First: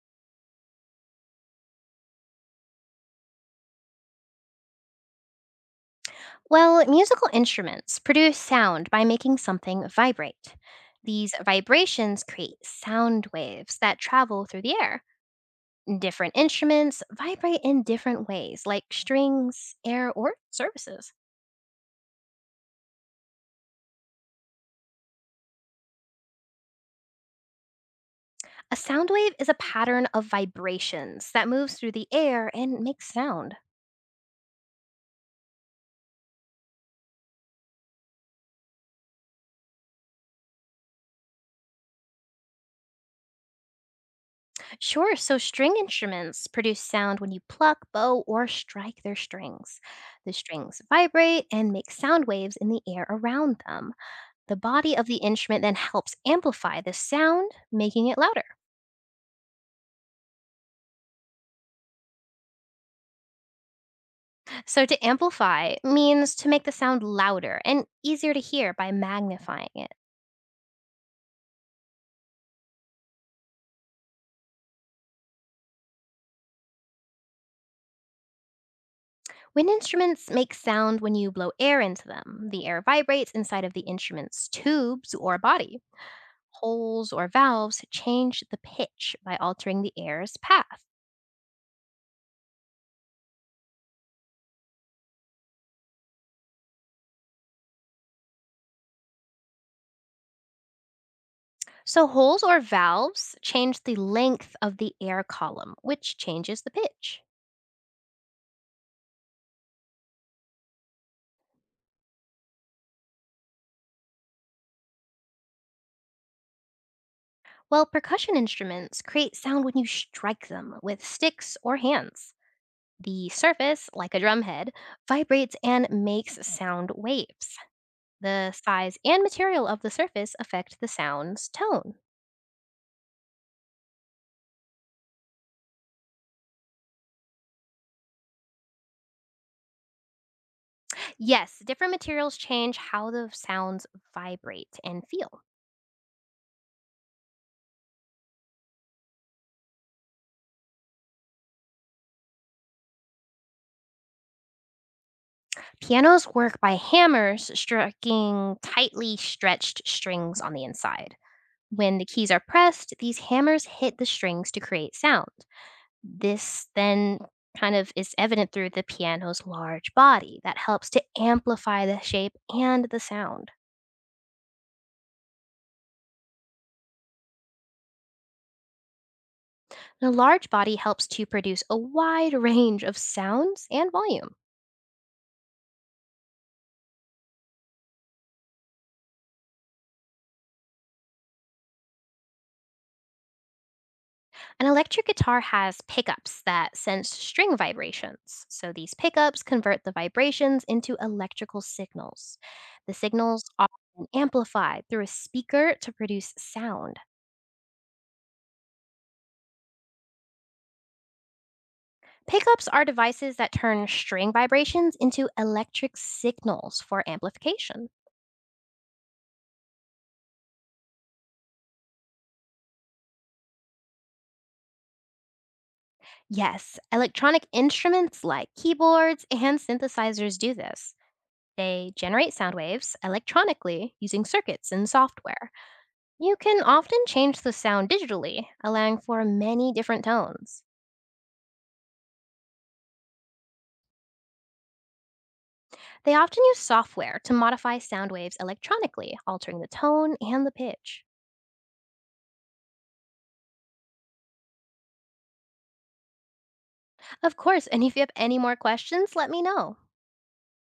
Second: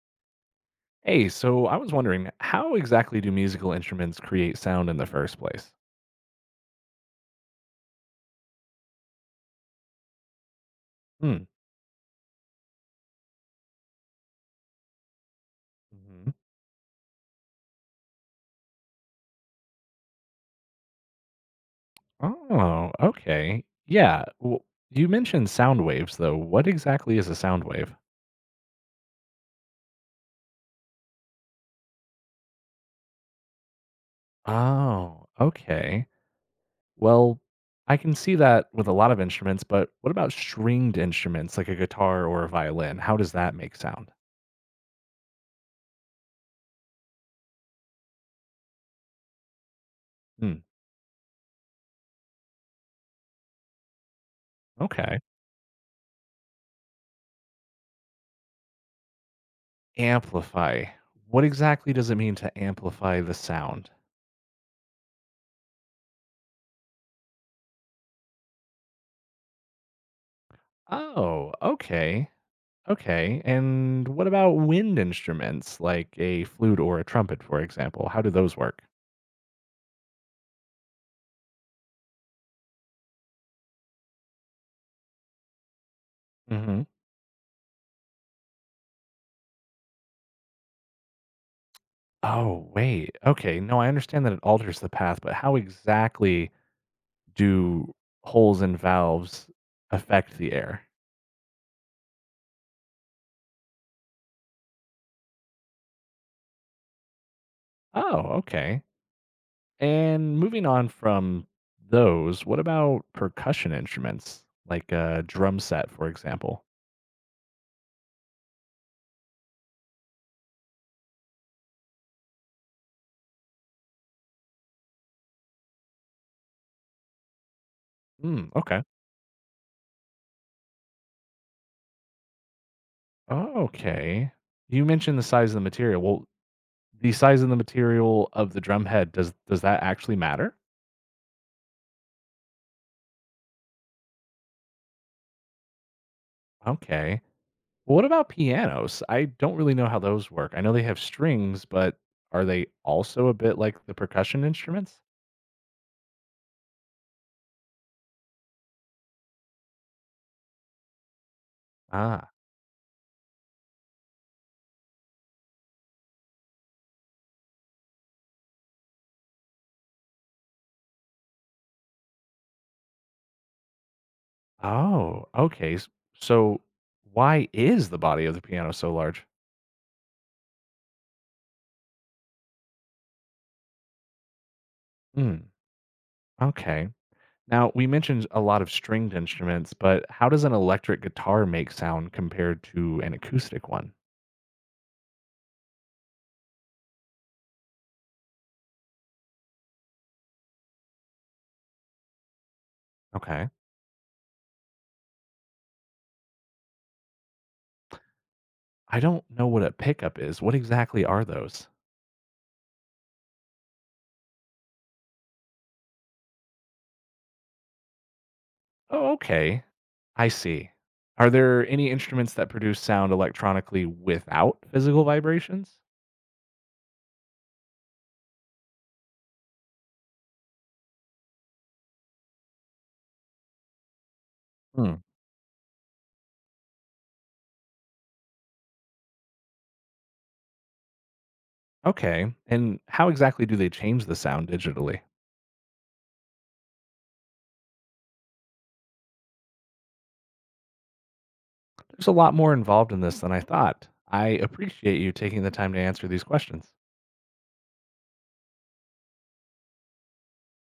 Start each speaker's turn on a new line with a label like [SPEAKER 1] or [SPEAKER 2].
[SPEAKER 1] Hey, so I was wondering, how exactly do musical instruments create sound in the first place?
[SPEAKER 2] Well, musical instruments produce sound by making something vibrate. These
[SPEAKER 1] Hmm.
[SPEAKER 2] vibrations create sound waves that travel through the air.
[SPEAKER 1] hmm
[SPEAKER 2] Different instruments vibrate in different ways, like strings, air, or surfaces.
[SPEAKER 1] Oh, okay. Yeah. w you mentioned sound waves, though. What exactly is a sound wave?
[SPEAKER 2] A sound wave is a pattern of vibrations that moves through the air and makes sound.
[SPEAKER 1] Oh, okay. Well, I can see that with a lot of instruments, but what about stringed instruments like a guitar or a violin? How does that make sound?
[SPEAKER 2] Sure, so string instruments produce sound when you pluck, bow, or strike their strings. The
[SPEAKER 1] Hmm.
[SPEAKER 2] strings vibrate and make sound waves in the air around them. The body of the
[SPEAKER 1] Okay.
[SPEAKER 2] instrument then helps amplify the sound, making it louder.
[SPEAKER 1] Amplify. What exactly does it mean to amplify the sound?
[SPEAKER 2] So, to amplify means to make the sound louder and easier to hear by magnifying it.
[SPEAKER 1] Oh, okay. Okay. And what about wind instruments like a flute or a trumpet, for example? How do those work?
[SPEAKER 2] Wind instruments make sound when you blow air into them. The air vibrates inside of the instrument's tubes or body.
[SPEAKER 1] hmm
[SPEAKER 2] Holes or valves change the pitch by altering the air's path.
[SPEAKER 1] Oh, wait. Okay. No, I understand that it alters the path, but how exactly do holes and valves affect the air?
[SPEAKER 2] So, holes or valves change the length of the air column, which changes the pitch.
[SPEAKER 1] Oh, okay. And moving on from those, what about percussion instruments like a drum set, for example?
[SPEAKER 2] Well, percussion instruments create sound when you strike them with sticks or hands. The surface, like a drum head, vibrates and makes sound waves.
[SPEAKER 1] Hmm.
[SPEAKER 2] The
[SPEAKER 1] Okay.
[SPEAKER 2] size and material of the surface affect the sound's tone.
[SPEAKER 1] Okay. You mentioned the size of the material. Well, the size and the material of the drum head, does that actually matter?
[SPEAKER 2] Yes, different materials change how the sounds vibrate and feel.
[SPEAKER 1] Okay. What about pianos? I don't really know how those work. I know they have strings, but are they also a bit like the percussion instruments?
[SPEAKER 2] Pianos work by hammers striking tightly stretched strings on the inside. When the keys
[SPEAKER 1] Ah.
[SPEAKER 2] are pressed, these hammers hit the strings to create sound. This then kind of is evident through the piano's large body that helps to amplify the shape and the sound.
[SPEAKER 1] Oh, okay. So why is the body of the piano so large?
[SPEAKER 2] The large body helps to produce a wide range of sounds and volume.
[SPEAKER 1] Hmm. Okay. Now, we mentioned a lot of stringed instruments, but how does an electric guitar make sound compared to an acoustic one?
[SPEAKER 2] An electric guitar has pickups that sense string vibrations. So these pickups convert the vibrations into electrical signals. The signals
[SPEAKER 1] Okay.
[SPEAKER 2] are amplified through a speaker to produce sound.
[SPEAKER 1] I don't know what a pickup is. What exactly are those?
[SPEAKER 2] Pickups are devices that turn string vibrations into electric signals for amplification.
[SPEAKER 1] Oh, okay. I see. Are there any instruments that produce sound electronically without physical vibrations?
[SPEAKER 2] Yes, electronic instruments like keyboards and synthesizers do this. They generate sound waves electronically using circuits and
[SPEAKER 1] Hmm.
[SPEAKER 2] software. You can often change the sound digitally, allowing for many different tones.
[SPEAKER 1] Okay. And how exactly do they change the sound digitally?
[SPEAKER 2] They often use software to modify sound waves electronically, altering the tone and the pitch.
[SPEAKER 1] There's a lot more involved in this than I thought. I appreciate you taking the time to answer these questions.
[SPEAKER 2] Of course, and if you have any more questions, let me know.